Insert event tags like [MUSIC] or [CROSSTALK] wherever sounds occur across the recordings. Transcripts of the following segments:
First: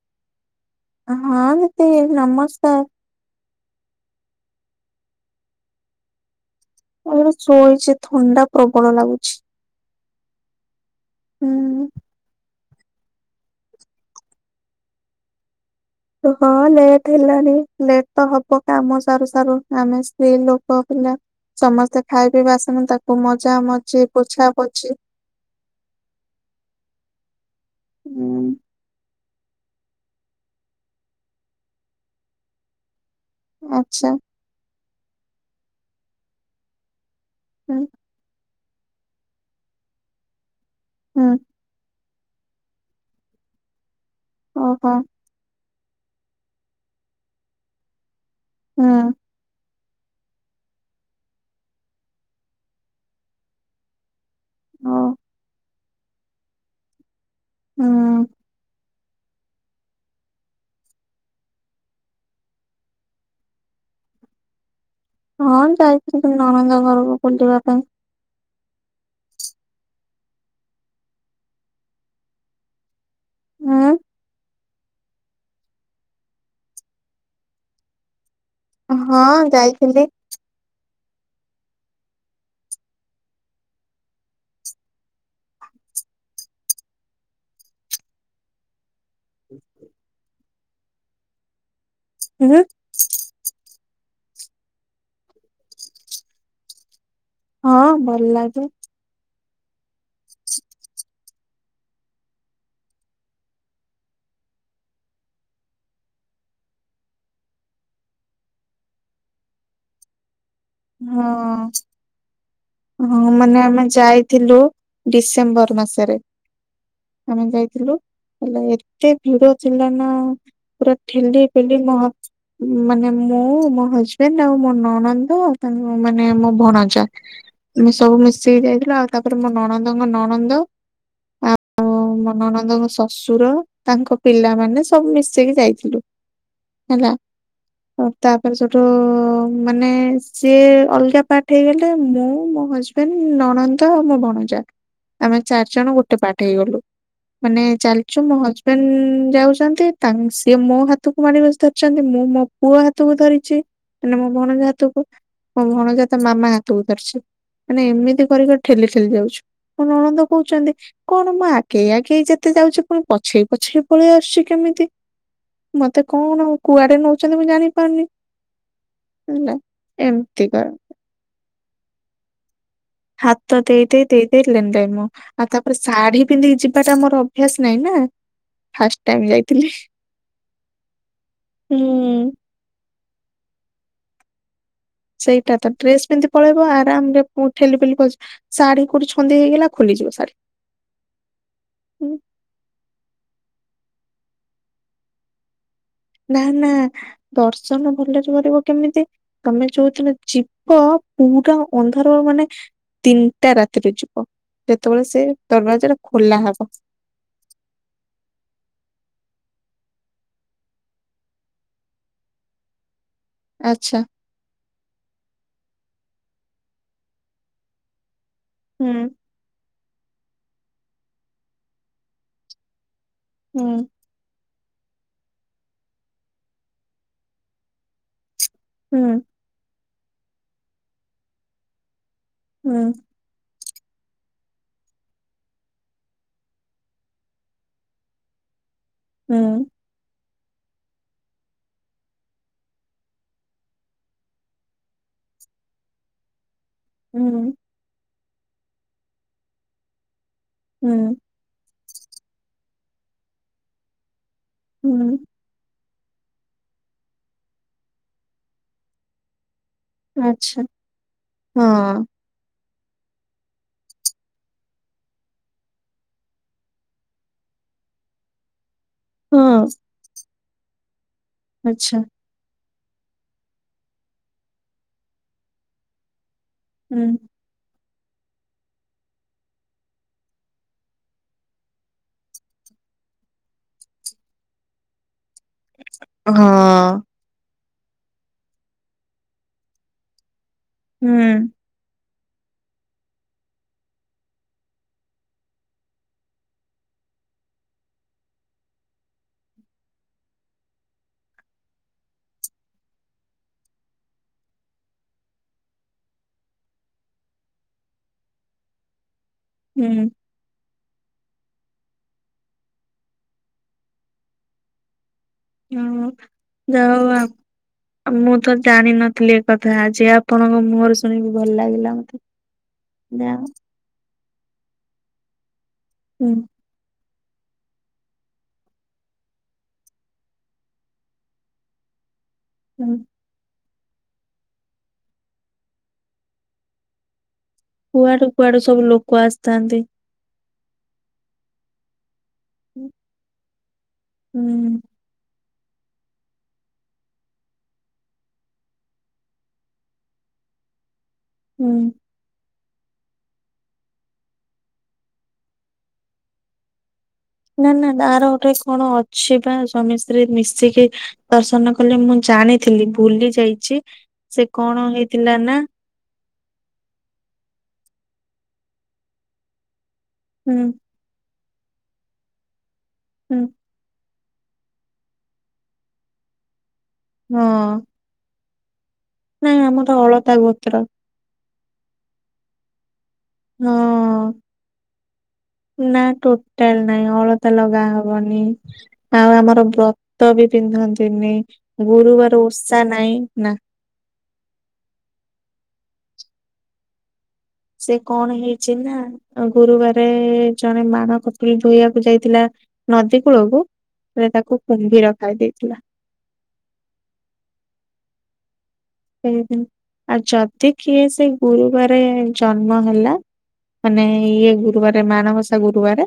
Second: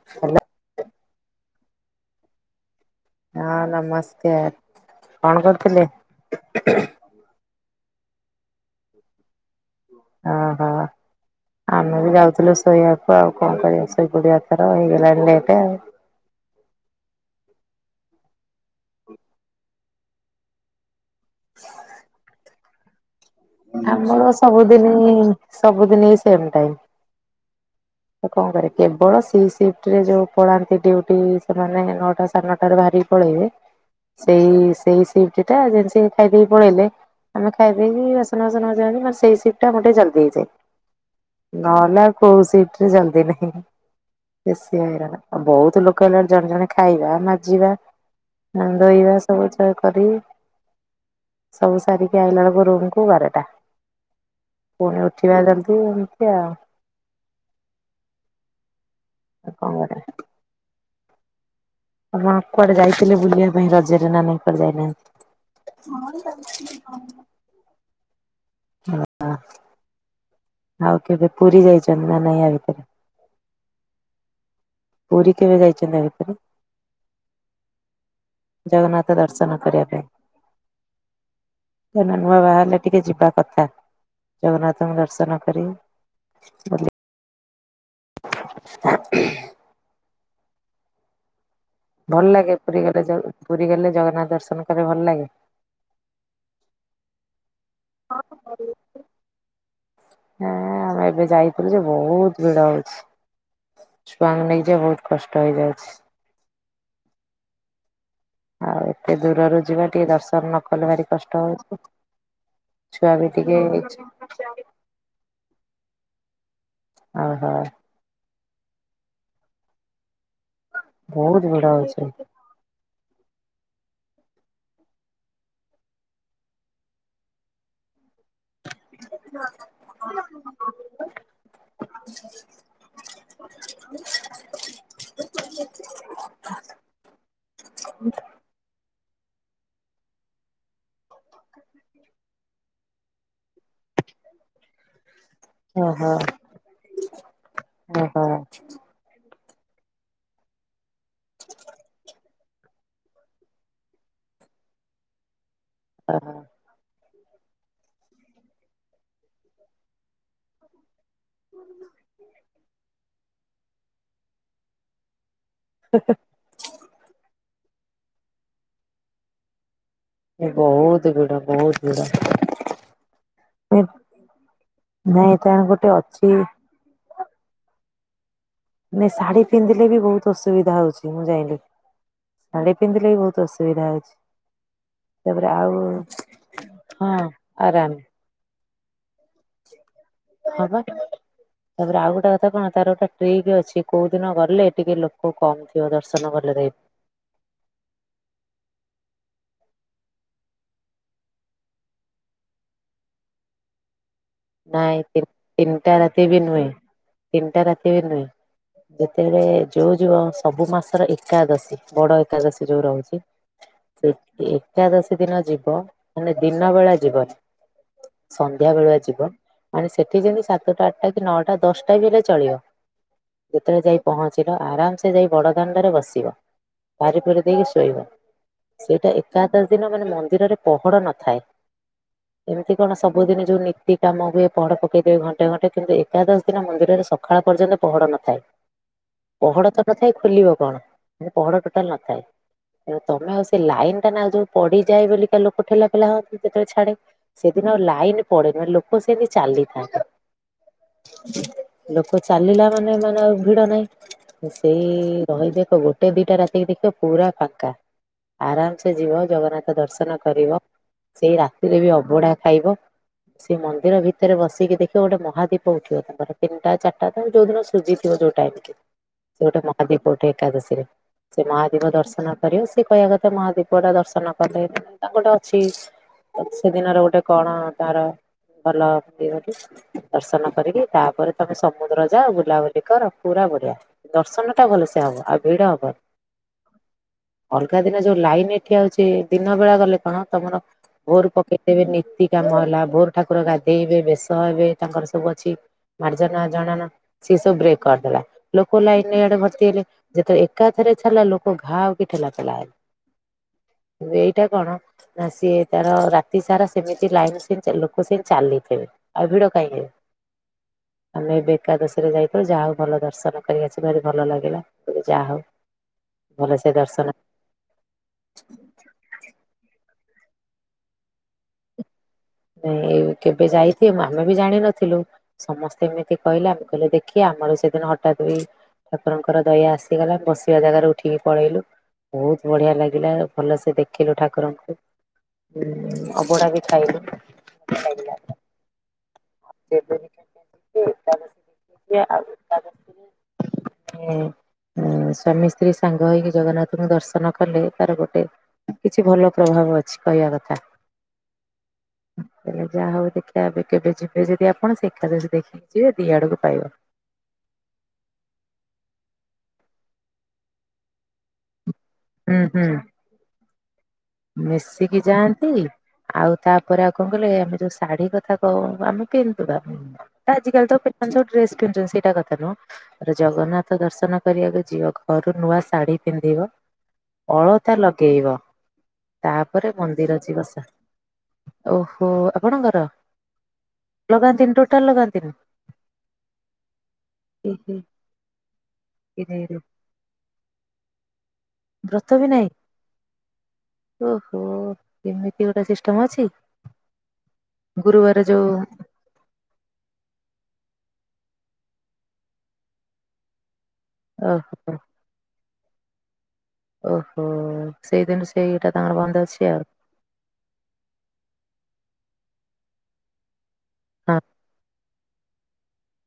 [INAUDIBLE] ହଁ ମତେ ନମସ୍କାର। ହଁ ନମସ୍କାର କଣ କରୁଥିଲେ? ତା ଶୋଇୋଇଛି ଥଣ୍ଡା ପ୍ରବଳ ଲାଗୁଛି। ଓହୋ ହୁଁ ଆମେ ବି ଯାଉଥିଲୁ ଶୋଇବାକୁ ଆଉ କଣ କିନିଷ ଗୁଡିଆଥର ହେଇଗଲାଣିଟ ଆଉ ହଁ ଲେଟ ହେଲାଣି ଲେଟ ତ ହବ କାମ ସାରୁ ସାରୁ ଆମେ ସ୍ତ୍ରୀ ଲୋକ ପିଲା। ସମସ୍ତେ ଖାଇ ପିଇବା ଆସନ୍ତି ତାକୁ ମଜା ହବ ଆମର ସବୁଦିନ ସବୁଦିନ ସେମ ଟାଇମ। ତ ହୁଁ କଣ କରିବି। କେବଳ ସି ସିଫ୍ଟ ରେ ଯୋଉ ପଳାନ୍ତି ଡୁଟି ସେମାନେ ନଅଟା ସାଢ଼େ ନଅଟା ବାହାରିକି ପଳେଇବେ। ଆଚ୍ଛା। ସେଇ ସେଇ ସି ଟା ଯେିତି ଖାଇଦକି ପଳେଇଲେ ଆମେ ଖାଇ ହୁଁ ଦେଇେଇକି ସୁ ସୁନାା ମ ସେଇ ସିଟା ମୋର ଟିକେ ଜଲଦି ହେଇଯାଏ। ହୁଁ। ନହେଲେ କୋଉ ସିଟରେ ଜଲଦି ନାହିଁ ବେଶୀ ଓହୋ ହଇରାଣ ବହୁତ ଲୋକ ହେଲା ଜଣେ ଜଣେ ଖାଇବା ମାଜିବା। ନା ହୁଁ ଧୋଇବା ସବୁ କରି ସବୁ ସାରିକି ଆଇଲା ବେଳକୁ ରୁ କୁ ବାରଟା ଓ ପୁଣି ଉଠିବା ଜଲ୍ଦି ଏମିତି ଆଉ ହୁଁ। ଆଉ କଣ କରିବା? ଆ ମା କୁଆଡେ ଯାଇଥିଲେ ବୁଲିବା ପାଇଁ ରଜରେ ନାନା କୁଆଡେ ଯାଇନାହାନ୍ତି? ହଁ ଯାଇଥିଲ ତମ ଅନନନ୍ଦ ଘରକୁ ବୁଲିବା ପାଇଁ। ନା। ଆଉ କେବେ ପୁରୀ ଯାଇଛନ୍ତି ନା ନାାଇଁ ୟା ଭିତରେ। ହୁଁ। ପୁରୀ କେବେ ଯାଇଛନ୍ତି ଏ ଭିତରେ ଜଗନ୍ନାଥ ହଁ ଦର୍ଶନ କରିବା ଯାଇଥିଲି ପାଇଁ। ନୂଆ ବାହାର ହେଲେ ଟିକେ ଯିବା କଥା। ଜଗନ୍ନାଥଙ୍କ ଦର୍ଶନ କରି। [INAUDIBLE] ଭଲ ଲାଗେ ହୁଁ ପୁରୀ ଗଲେ ପୁରୀ ଗଲେ ଜଗନ୍ନାଥ ଦର୍ଶନ କ ଭଲ ଲାଗେ। ହଁ ଭଲ ଲାଗେ। ହଁ ଆଉ ଏବେ ଯାଇ ଯେ ବହୁତ ଭିଡ ହଉଛି ଛୁଆଙ୍କୁ ନେଇକି ଯ ବହୁତ କଷ୍ଟ ହେଇଯାଉଛି। ଆଉ ଏତେ ଦୂରରୁ ଯିବା ଟିକେ ଦର୍ଶନ କଲେ ଭାରି କଷ୍ଟ ହଁ। ହଉଛି ଛୁଆ ବି ଟିକେ ହେଇଛି। ଥିଲୁ ଡିସେମ୍ବର ମାସରେ ଆମେ ଓହୋ ଯାଇଥିଲୁ। ହେଲା ଏତେ ଭିଡ ଥିଲା ନା ପୁରା ଠେଲି ବହୁତ ଭିଡ ପଲି ମହ ହଉଛି ମାନେ ମୁଁ ମୋ ହଜବେଣ୍ଡ ଆଉ ମୋ ନଣନ୍ଦ ମାନେ ମୋ ଭଣଜା ସବୁ ମି ସେ ହେଇ ଯାଇଥିଲା ଆଉ ତାପରେ ମୋ ନଣନ୍ଦଙ୍କ ନଣନ୍ଦ ଆଉ ମନନନ୍ଦଙ୍କ ଶ୍ୱଶୁର ତାଙ୍କ ପିଲାମାନେ ସବୁ ମିଶେଇକି ଯାଇଥିଲୁ। ହେଲା ଆ ତାପରେ ଯୋଠୁ ମାନେ ସେ ଅଲଗା ପାଠ ହେଇଗଲେ ମୁଁ ମୋ ହଜବେଣ୍ଡ ନଣନ୍ଦ ଆଉ ମୋ ବଣଜା। ଆମେ ଚାରି ଜଣ ଓହୋ ଗୋଟେ ପାଠ ହେଇଗଲୁ ମାନେ ଚାଲିଛୁ ଓହୋ। ମୋ ହଜବେଣ୍ଡ। ଯାଉଛନ୍ତି ତା ସିଏ ମୋ ହାତକୁ ମାଡି ବସି ଧରିଛନ୍ତି ମୁଁ ମୋ ପୁଅ ହାତକୁ ଧରିଛି। କଲେ ମୋ ଭଣଜା ହାତକୁ ମୋ ଭଣଜା ହାତ ଓହୋ ମାମା ତୁ ଧର ମାନେ ଏମିତି କରିକି ଠେଲି ଠେଲି ଯାଉଛୁଣ ଅଣନ୍ଦ କହୁଛନ୍ତି। କଣ ମା ଆଗେଇ ଆଗେଇ ଯେତେ ଯାଉଛି ପୁଣି ପଛେଇ ପଛେଇ ପଳେଇ ଆସୁଛି କେମିତି? ମତେ କଣ କୁଆଡେ ନଉଛନ୍ତି ମୁଁ ଜାଣିପାରୁନି ହେଲା। ଏମିତିକା ବହୁତ ଗିଡା ବହୁତ ଗିଡ ହାତ ଦେଇ ଦେଇେଇ ଦେଇ ଦେଇ ଲେନ ଦେେ ମୁଁ ନାଇଁ ଆଉ ତାର ତାପରେ ଗୋଟେ ଶାଢୀ ଅଛି ପିନ୍ଧିକି ଯିବି ଏଟା ଆମର ଅଭ୍ୟାସ ନାଇଁ ନା ଫାଷ୍ଟ ନଁ ଟାଇମ ଶାଢୀ ଯାଇଥିଲି ପିନ୍ଧିଲେ ବି ବହୁତ ଅସୁବିଧା ହଉଛି ମୁଁ ଜାଇଲିି ହୁଁ ଶାଡି ପିନ୍ଧିଲେ ବି ବହୁତ ଅସୁବିଧା ଅଛି। ସେଇଟା ତ ଡ୍ରେସ ପିନ୍ଧି ପଳେଇବ ହଁ ଆରାମ ରେ ଆରାମ ଠେଲି ଶାଢୀ କୋଡି ଛେ ହେଇଗଲା ଖୋଲିଯିବ ଶଢୀ। ହଁ ପା। ତାପରେ ଆଉ ଗୋଟେ କଥା କଣ ତାର ଗୋଟେ ଟ୍ରିକ୍ ଅଛି କୋଉ ଦିନ ଗଲେ ଟିକେ ଲୋକ କମ୍ ଥିବ ତାର ନା ନା ଦର୍ଶନ ଭଲରେ କରିବ କେମିତି? ତମେ ଯୋଉଥିଲ ଜୀପ ପୁରା ଅନ୍ଧାର ମାନେ ତିନିଟା ରାତିରେ ଯିବ ନାଇଁ ଯେତେବେଳେ ସେ ତିନିଟା ଦରବାଜା ଟା ରାତି ବି ଖୋଲା ନୁହେଁ ହବ। ତିନିଟା ରାତି ବି ନୁହେଁ। ଯେତେବେଳେ ଯୋଉ ଯୋଉ ସବୁ ମାସର ଏକାଦଶୀ, ବଡ ଏକାଦଶୀ ଯୋଉ ରହୁଛି ଆଚ୍ଛା। ସେଇ ଏକାଦଶୀ ଦିନ ଯିବ, ମାନେ ଦିନ ବେଳା ଯିବନି। ହୁଁ ସନ୍ଧ୍ୟାବେଳୁଆ ଯିବ ମାନେ ସେଠି ଯେମିତି ସାତଟା ଆଠଟା କି ନଅଟା ଦଶଟା ବି ହେଲେ ଚଳିବ। ହୁଁ ଯେତେବେଳେ ଯାଇ ପହଞ୍ଚିଲ ଆରାମ ସେ ଯାଇ ବଡ଼ ଦାଣ୍ଡରେ ବସିବ। ପାରି ପୁରି ଦେଇକି ଶୋଇବ। ହୁଁ ସେଇଟା ଏକାଦଶ ଦିନ ମାନେ ମନ୍ଦିରରେ ପହଡ ନଥାଏ। ଏମତି ହୁଁ କଣ ସବୁ ସବୁଦିନେ ଯୋଉ ନୀତି ଏଇ କାମ ହୁଏ ପହଡ଼ ପକେଇଦେବେ ଘଣ୍ଟେ ଘଣ୍ଟେ, କିନ୍ତୁ ଏକାଦଶ ଦିନ ମନ୍ଦିରରେ ସଖାଳ ପର୍ଯ୍ୟନ୍ତ ପହଡ଼ ନଥାଏ। ହୁଁ ପହଡ ତ ନଥାଏ, ଖୋଲିବ କଣ? ମାନେ ପହଡ ଟୋଟାଲ ନଥାଏ। ହୁଁ। ତମେ ଆଉ ସେ ଲାଇନଟା ନା ଯୋଉ ପଡିିଯାଏ ବୋଲିକା ଲୋକ ଠେଲା ପେଲା ହୁଅନ୍ତି, ଯେତେବେଳେ ଛାଡେ। ହୁଁ ଉଁ। ଯୋଉ ଲାଇନ ପଡେନି ମାନେ ଲୋକ ସେମତି ଚାଲିଥାନ୍ତି। ହୁଁ। ଲୋକ ଚାଲିଲା ମାନେ ମାନେ ଆଉ ଭିଡ ନାହିଁ। ସେଇ ହୁଁ ରହିବେ ଏକ ଗୋଟେ ଗୋଟେ ଦିଟା ରାତିକି ଦେଖିବ ପୁରା ଫାଙ୍କା। ଆରାମ ସେ ଯିବ ଜଗନ୍ନାଥ କୁରଙ୍କ ଦର୍ଶନ କରିବ, ଆଚ୍ଛା ସେଇ ହଁ ରାତିରେ ବି ଅବୁଢା ଖାଇବ ସେ ମନ୍ଦିର ଭିତରେ ବସିକି ଦେଖିବ ଗୋଟେ ମହାଦୀପ ଉଠିବ ତାଙ୍କର, ତିନଟା ଚାରିଟା ତାଙ୍କୁ ଯୋଉ ଦିନ ସୁଜିଥିବ ଯୋଉ ଟାଇମ୍। ସିଏ ହଁ ଗୋଟେ ମହାଦୀପ ଉଠେ ଏକାଦଶୀରେ। ସେ ମହାଦୀପ ଆଚ୍ଛା ଦର୍ଶନ କରିବ ସିଏ କହିଆ କଥା ମହାଦୀପଟା ଦର୍ଶନ କଲେ ତାଙ୍କ ଗୋଟେ ଅଛି ସେଦିନର ହୁଁ। ଗୋଟେ କଣ ତାର ଭଲ ଦେହ ଟି? ଦର୍ଶନ କରିକି, ତାପରେ ତମେ ସମୁଦ୍ର ଯାଅ, ବୁଲାବୁଲି କର, ପୁରା ବଢିଆ। ଦର୍ଶନଟା ଭଲସେ ହବ, ଆଉ ଭିଡ ହବନି। ହଁ ଅଲଗା ଦିନ ଯୋଉ ଲାଇନ ଏଠି ଆଉଛି, ଦିନ ବେଳା ଗଲେ କଣ ତମର ଭୋର ହୁଁ ପକେଇ ଏବେ ନୀତି କାମ ହେଲା, ଭୋରୁ ଠାକୁର ଗାଧେଇବେ, ବେଶ ହେବେ, ତାଙ୍କର ସବୁ ଅଛି। ମାର୍ଜନା ଜଣାଣ ସିଏ ସବୁ ବ୍ରେକ୍ କରିଦେଲା। ଲୋକ ଲାଇନରେ ଆଡେ ଭର୍ତ୍ତି ହେଲେ, ଯେତେବେଳେ ଏକାଥେରେ ଛାଡିଲା ଲୋକ ଘାଉ କି ଠେଲା ପେଲା ହେଲେ। କିନ୍ତୁ ଏଇଟା କଣ, ନା ସିଏ ତାର ରାତି ସାରା ସେମିତି ଲାଇନ ସାଇନ୍ ଚାଲୁ ସେ ସେଇଟି ଚାଲିଥିବେ, ଆଉ ଭିଡ କାହିଁ ହେବେ। ହୁଁ। ଆମେ ଏବେ ଏକାଦଶୀରେ ଯାଇଥି ଯାହାହଉ ଭଲ ଦର୍ଶନ କରି ଆସିବାରୁ ଭଲ ଲାଗିଲା। ମୁଁ କହିଲି ଯା ହଉ। ହୁଁ ଭଲସେ ଯା ଦର୍ଶନ ହଉ ଆ ମୁଁ ତ ଜାଣିନଥିଲି ଏ କଥା, ଆଜି ଆପଣଙ୍କ ମୁହଁରୁ ଶୁଣିକି ଭଲ ଲାଗିଲା ମତେ। ନାଇଁ ଏ ଯା କେବେ ଯାଇଥିବୁ ଆମେ ବି ଜାଣିନଥିଲୁ, ସମସ୍ତେ ଏମିତି ହୁଁ କହିଲେ ଆମେ କହିଲେ ଦେଖିଆ, ଆମର ସେଦିନ ହଠାତ୍ ଏଇ ଠାକୁରଙ୍କର ଦୟା ଆସିଗଲା, ବସିବା ଜାଗାରେ ଉଠିକି ପଳେଇଲୁ। ବହୁତ ବଢିଆ ହୁଁ ଲାଗିଲା, ଆଉ ଭଲସେ ଦେଖି ଖିଲୁ ଠାକୁରଙ୍କୁ। ଉମ୍ ଅବଢ଼ା ବି ଖାଇଲୁ। ଭଲ ଲାଗିଲା କୁଆଡୁ କୁଆଡୁ ସବୁ ଲୋକ ଆସିଥାନ୍ତି। [UNINTELLIGIBLE] ଉମ୍ ହୁଁ ସ୍ୱାମୀ ସ୍ତ୍ରୀ ସାଙ୍ଗ ହେଇକି ଜଗନ୍ନାଥଙ୍କୁ ଦର୍ଶନ କଲେ, ତାର ଗୋଟେ କିଛି ଭଲ ପ୍ରଭାବ ଅଛି କହିବା କଥା। ହୁଁ। ତାହେଲେ ଯାହା ହଉ ଦେଖିବା, ଏବେ କେବେ ଯିବେ ଯଦି ଆପଣ ସେଖା ଯଦି ଦେଖିକି ଯିବେ ଦି ଆଡକୁ ପାଇବ। ନାଁ ନାଁ ଆର ଗୋଟାଇ କଣ ଅଛି ବା ସ୍ୱାମୀ ସ୍ତ୍ରୀ ମିଶିକି ଦର୍ଶନ କଲେ ମୁଁ ହୁଁ ହୁଁ ଜାଣିଥିଲି ଭୁଲି ଯାଇଚି, ସେ କଣ ମିଶିକି ହେଇଥିଲା ଯାଆନ୍ତି। ନା ଆଉ ତାପରେ ଆଉ କଣ କହିଲୁ ଏ ଆମେ ଯୋଉ ଶାଢୀ କଥା କହଉନୁ ଆମେ ପିନ୍ଧୁ ବା, ସେଟା ହୁଁ ଆଜିକାଲି ତ ଆପଣ ଯୋଉ ଡ୍ରେସ୍ କିଣୁଛନ୍ତି ସେଇଟା କଥା ନୁହଁ, ତାପରେ ହୁଁ ଜଗନ୍ନାଥ ଥ ଦର୍ଶନ କରିବାକୁ ଯିବ, ଘରୁ ନୂଆ ଶାଢୀ ପିନ୍ଧିବ, ହଁ ଅଳତା ଲଗେଇବ। ନାଇଁ ତାପରେ ଆମର ମନ୍ଦିର ଅଳତା ଅଛି ବସା ଗୋତ୍ର ଓହୋ ଆପଣଙ୍କର? ହଁ ଲଗାନ୍ତିନ ଟୋଟାଲ ଲଗାନ୍ତି ନା ଟୋଟାଲ ନାଇଁ ଅଳତା ଇହି ଲଗା ହବନି ଆଉ ଇରେ ଆମର ବ୍ରତ ବି ପିନ୍ଧନ୍ତିନି ବ୍ରତ ବି ଗୁରୁବାର ନାହିଁ ଓଷା ନାଇଁ ନା। ଓହୋ ଏମିତି ଗୋଟେ ସିଷ୍ଟମ ଅଛି। ସେ ଗୁରୁବାର କଣ ଯୋଉ ହେଇଛି ନା ଗୁରୁବାର ଜଣେ ମାଣ କପୁଳୀ ଧୋଇବାକୁ ଯାଇଥିଲା ନଦୀ କୂଳକୁ ତାକୁ ଓହୋ କୁମ୍ଭିର ଖାଇଦେଇେଇଥିଲା। ଓହୋ ସେଇଦିନ ସେଇଟା ତାଙ୍କର ବନ୍ଦ ଅଛି ସେଇଦିନ ଆଉ। ଆଉ ଯଦି କିଏ ସେ ଗୁରୁବାର ଜନ୍ମ ହେଲା ମାନେ ଇଏ ଗୁରୁବାର ମାଣବସା ଗୁରୁବାର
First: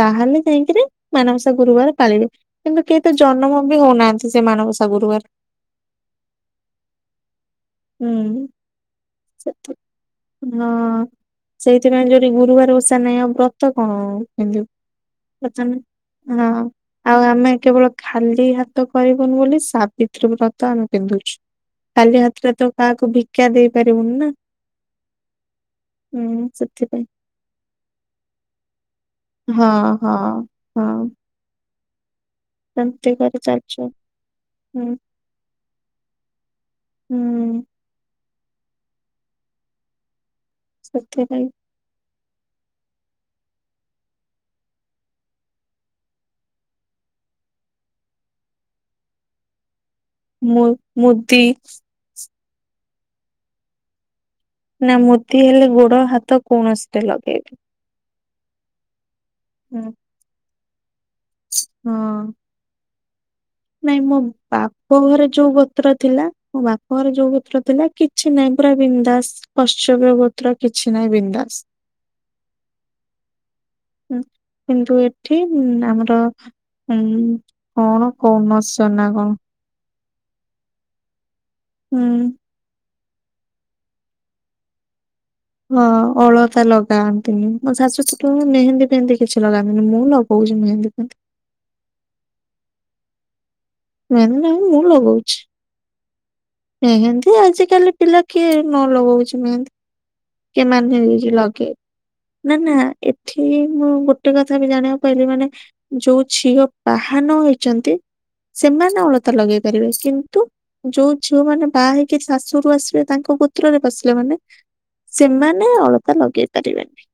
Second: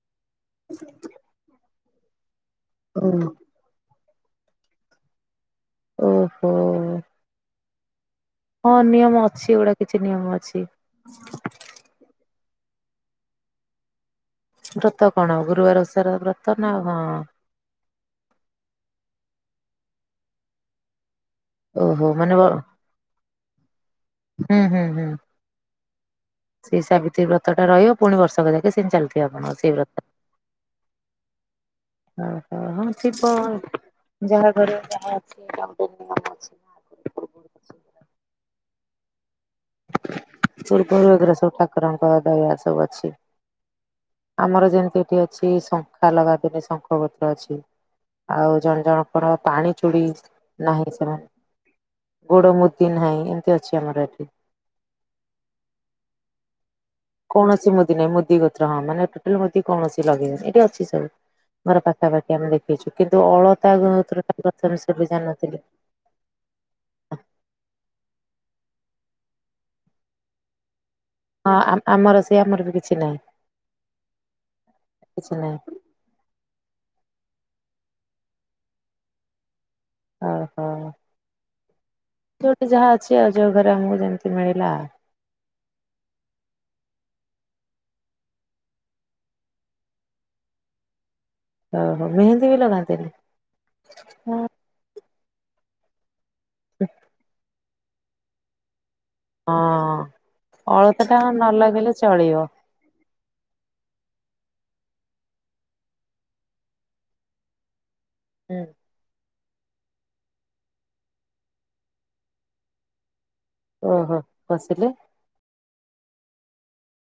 ତାହେଲେ ଯାଇକିରି ମାନବସା ଗୁରୁବାର ପାଳିବେ କିନ୍ତୁ କେହି ତ ହୁଁ। ଜନ୍ମ ବି ହଉନାହାନ୍ତି। ସେ ମାନବସ ଗୁରୁବାର। ଓହୋ। ହୁଁ। ହଁ ନିୟମ ଅଛି ଗୁଡା କିଛି ନିୟମ ଅଛି। ସେଥିପାଇଁ ଯୋଠି ଗୁରୁବାର ଓଷା ନାହିଁ ଆଉ ବ୍ରତ କଣ ବ୍ରତ କଣ ଗୁରୁବାର [UNINTELLIGIBLE] ଓଷାର ହଁ ବ୍ରତ ନା ଆଉ ଆମେ କେବଳ ଖାଲି ହାତ କରିବନି ବୋଲି ସାବିତ୍ରୀ ବ୍ରତ ଆମେ ପିନ୍ଧୁଛୁ। ଓହୋ ଖାଲି ମାନେ ବ ହାତରେ ତ କାହାକୁ ଭିକା ଦେଇପାରିବୁନି ନା ହୁଁ ହୁଁ ହୁଁ। ହୁଁ। ସେଇ ସେଥିପାଇଁ ସାବିତ୍ରୀ ବ୍ରତ ଟ ରହିବ ପୁଣି ବର୍ଷକ ଯାକ ସେି ଚାଲିଥିବ। ହଁ ହଁ ହଁ [UNINTELLIGIBLE] ହଁ ସେମିତି ପ କରି ଚାଲିଛୁ ଯାହା ଘରେ ହୁଁ ଯାହା ଅଛି ଅଛି ନା। ହୁଁ। ଚୁରପ ସେଥିପାଇଁ ସବୁ ଠାକୁରଙ୍କ ଦୟା ସବୁ ଅଛି। ଆମର ଯେମିତି ଏଠି ଅଛି ଶଙ୍ଖା ଲଗା ଦିନି ଶଙ୍ଖପତ୍ର ଅଛି। ଆଉ ଜଣେ ଜଣଙ୍କର ପାଣି ଚୁଡି ମୁ ନାହିଁ ମୁଦି ସେମାନେ ଗୋଡ ମୁଦି ନାହିଁ ଏମତି ଅଛି ଆମର ଏଠି ନା ମୋଦି ହେଲେ ଗୋଡ ହାତ କୌଣସି କୌଣସି ମୁଦି ନାହିଁ ମୁଦି ଗୋତ୍ର ହଁ ମାନେ ଟୋଟାଲ ମୁଦି କୌଣସି ଲଗେଇନି ଏଠି ଅଛି ସବୁ। ମୋର ହଁ ପାଖାପାଖି ଆମେ ଦେଖୁଛୁ କିନ୍ତୁ ଅଳତା ଗ- ଏସବୁ ବିଷୟ ରେ ଜାଣିନଥିଲି। ପତ୍ର ଥିଲା ମୋ ବାପାଙ୍କର ଯୋଉ ଗୋତ୍ର ଥିଲା କିଛି ନାହିଁ ପୁରା ବିନ୍ଦାସ। ପଶ୍ଚବ୍ୟ ଗୋତ୍ର କିଛି ନାହିଁ ବିଧୁ ହଁ ଆମର ସେ ଆମର ବି କିଛି ନାହିଁ। ହଁ କିନ୍ତୁ କିଛି ଏଠି ନାହିଁ ଆମର ହୁଁ କଣ କମଛ ନା କଣ। ହଁ ହଁ। ହୁଁ ଯଉଠି ଯାହା ଅଛି ଅଉ ଯୋଉ ଘରେ ଆମକୁ ଯେମିତି ମିଳିଲା। ହଁ ଅଳତା ଲଗାନ୍ତିନି ମୋ ଶାଶୁ ଶୁ ମେହେନ୍ଦୀ ଫେହେନ୍ଦୀ କିଛି ଲଗାିନନି ମୁଁ ଲ ହଉଛି ନହେଁ ଦେଖନ୍ତନ୍ତି ଓ ହୋ ମେହେନ୍ଦୀ ବି ଲଗାନ୍ତିନି? ନ ନାଇଁ ମୁଁ ଲଗଉଛି। ମେହେନ୍ଦି ଆଜିକାଲି ପିଲା କିଏ ନ ଲଗଉଛି। ହଁ। କେ ମାନେ ଅଳତା ଟା ହେଇଛି ନ ଲଗେଇ ଲଗେଇଲେ ଚଳିବ ନା ନା ଏ ଠିକ ମୁଁ ଗୋଟେ କଥା ବି ଜାଣିବାକୁ ପାଇଲିି ମାନେ ଯୋଉ ଝିଅ ବାହା ନହେଇଛନ୍ତି ହୁଁ। ସେମାନେ ଅଲ ଲଗେଇ ପାରିବେ କିନ୍ତୁ ଯୋଉ ଝିଅ ମାନେ ବାହା ହେଇକି ଶାଶୁରୁ ଆସିବେ ତାଙ୍କୁ ପତ୍ରରେ ବସିଲା ଓହୋ ମାନେ ବସିଲେ ସେମାନେ ଅଳତା ଲଗେଇ ପାରିବେନି।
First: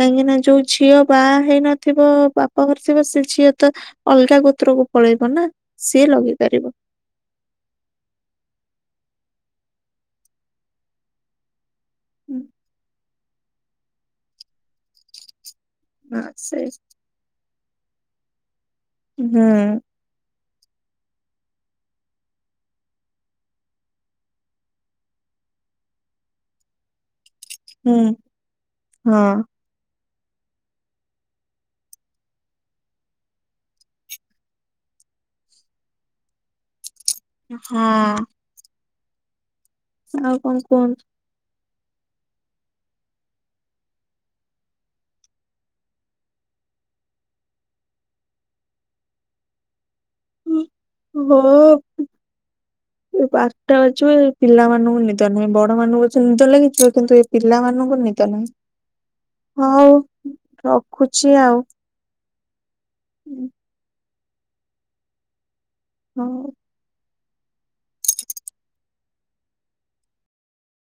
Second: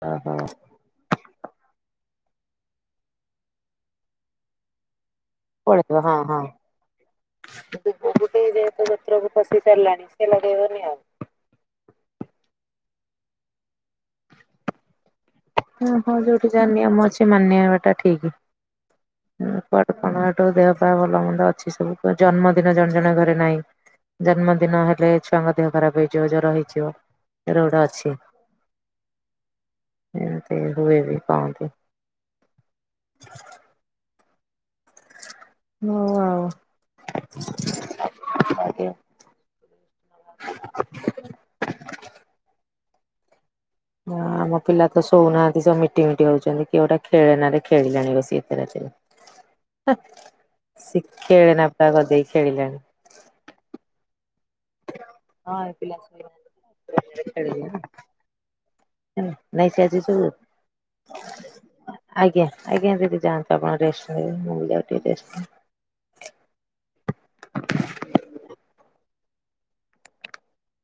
କାହିଁକି ଓହୋ ନା ଯୋଉ ଝିଅ ବାଆ ହେଇନଥିବ ବାପାଘରେ ଥିବ ସେ ଝିଅ ତ ଅଲଗା ଗୋତ୍ରକୁ ପଳେଇବନା। ପଳେଇଥିବ ହଁ ହଁ। ଦୁବ ଗୋଟେ ଯେହେତୁ ପତ୍ରକୁ ଫସିି ସାରିଲାଣି ସେ ଲଗେଇବନି ଆଉ। ଉଁ ହଁ ହଁ ଯୋଉଠି ଯାହା ନିୟମ ଅଛି ମାନିବାଟା ଠିକି। ହୁଁ। କଣ ହେଠୁ ଦେହପା ଭଲ ମନ୍ଦ ଅଛି ସବୁ କ ଜନ୍ମଦିନ ଜଣଜଣଙ୍କ ଘରେ ନାହିଁ। ଜନ୍ମଦିନ ହେଲେ ଛୁଆଙ୍କ ଦେହ ଖରାପେ ହେଇଯିବ ଜର ହେଇଯିବ। ଏରା ଗୋଟେ ହୁଁ ଅଛି। ହଁ ଏମତି ହୁଏ ବି କହନ୍ତି। ହୋଉ ଆଉ ହଁ। ଆଜ୍ଞା। ଆଉ କଣ କୁହନ୍ତୁ? ହଁ ମୋ ପିଲା ତ ଶୋଉନାହାନ୍ତି ସବୁ ମିଟି ମିଟି ହୋଉଚନ୍ତି କିଏ ଗୋଟେ ଖେଳନାରେ ଖେଳିଲାଣି ବସି ଏତେ ରାତି ହ ସେ ଖେଳେନା ପାଗଦେଇ ଖେଳିଲେଣି। ମୁଁ ପାର୍ ଅଛି ପିଲାମାନଙ୍କୁ ନେ ନିଦ ନାହିଁ ହଁ ଏ ପିଲା ବଡମାନଙ୍କୁ ପଛେ ନିଦ ଲାଗିଥିବ କିନ୍ତୁ ଏ ଶୋଇନାହାନ୍ତି ଖେଳିଲେ ନା। ପିଲାମାନାନଙ୍କୁ ନିଦ ନାହିଁ। ନାଇଁ ସେ ହଉ ଆଜି ସବୁ ରଖୁଚି ଆଉ। ଆଜ୍ଞା ଆଜ୍ଞା ଦିଦି ଯାଆନ୍ତୁ ଆପଣ ରେଷ୍ଟ ନେବେ ମୁଁ ବି ଯାଉଚି ରେଷ୍ଟ ହୋଉ। [UNINTELLIGIBLE]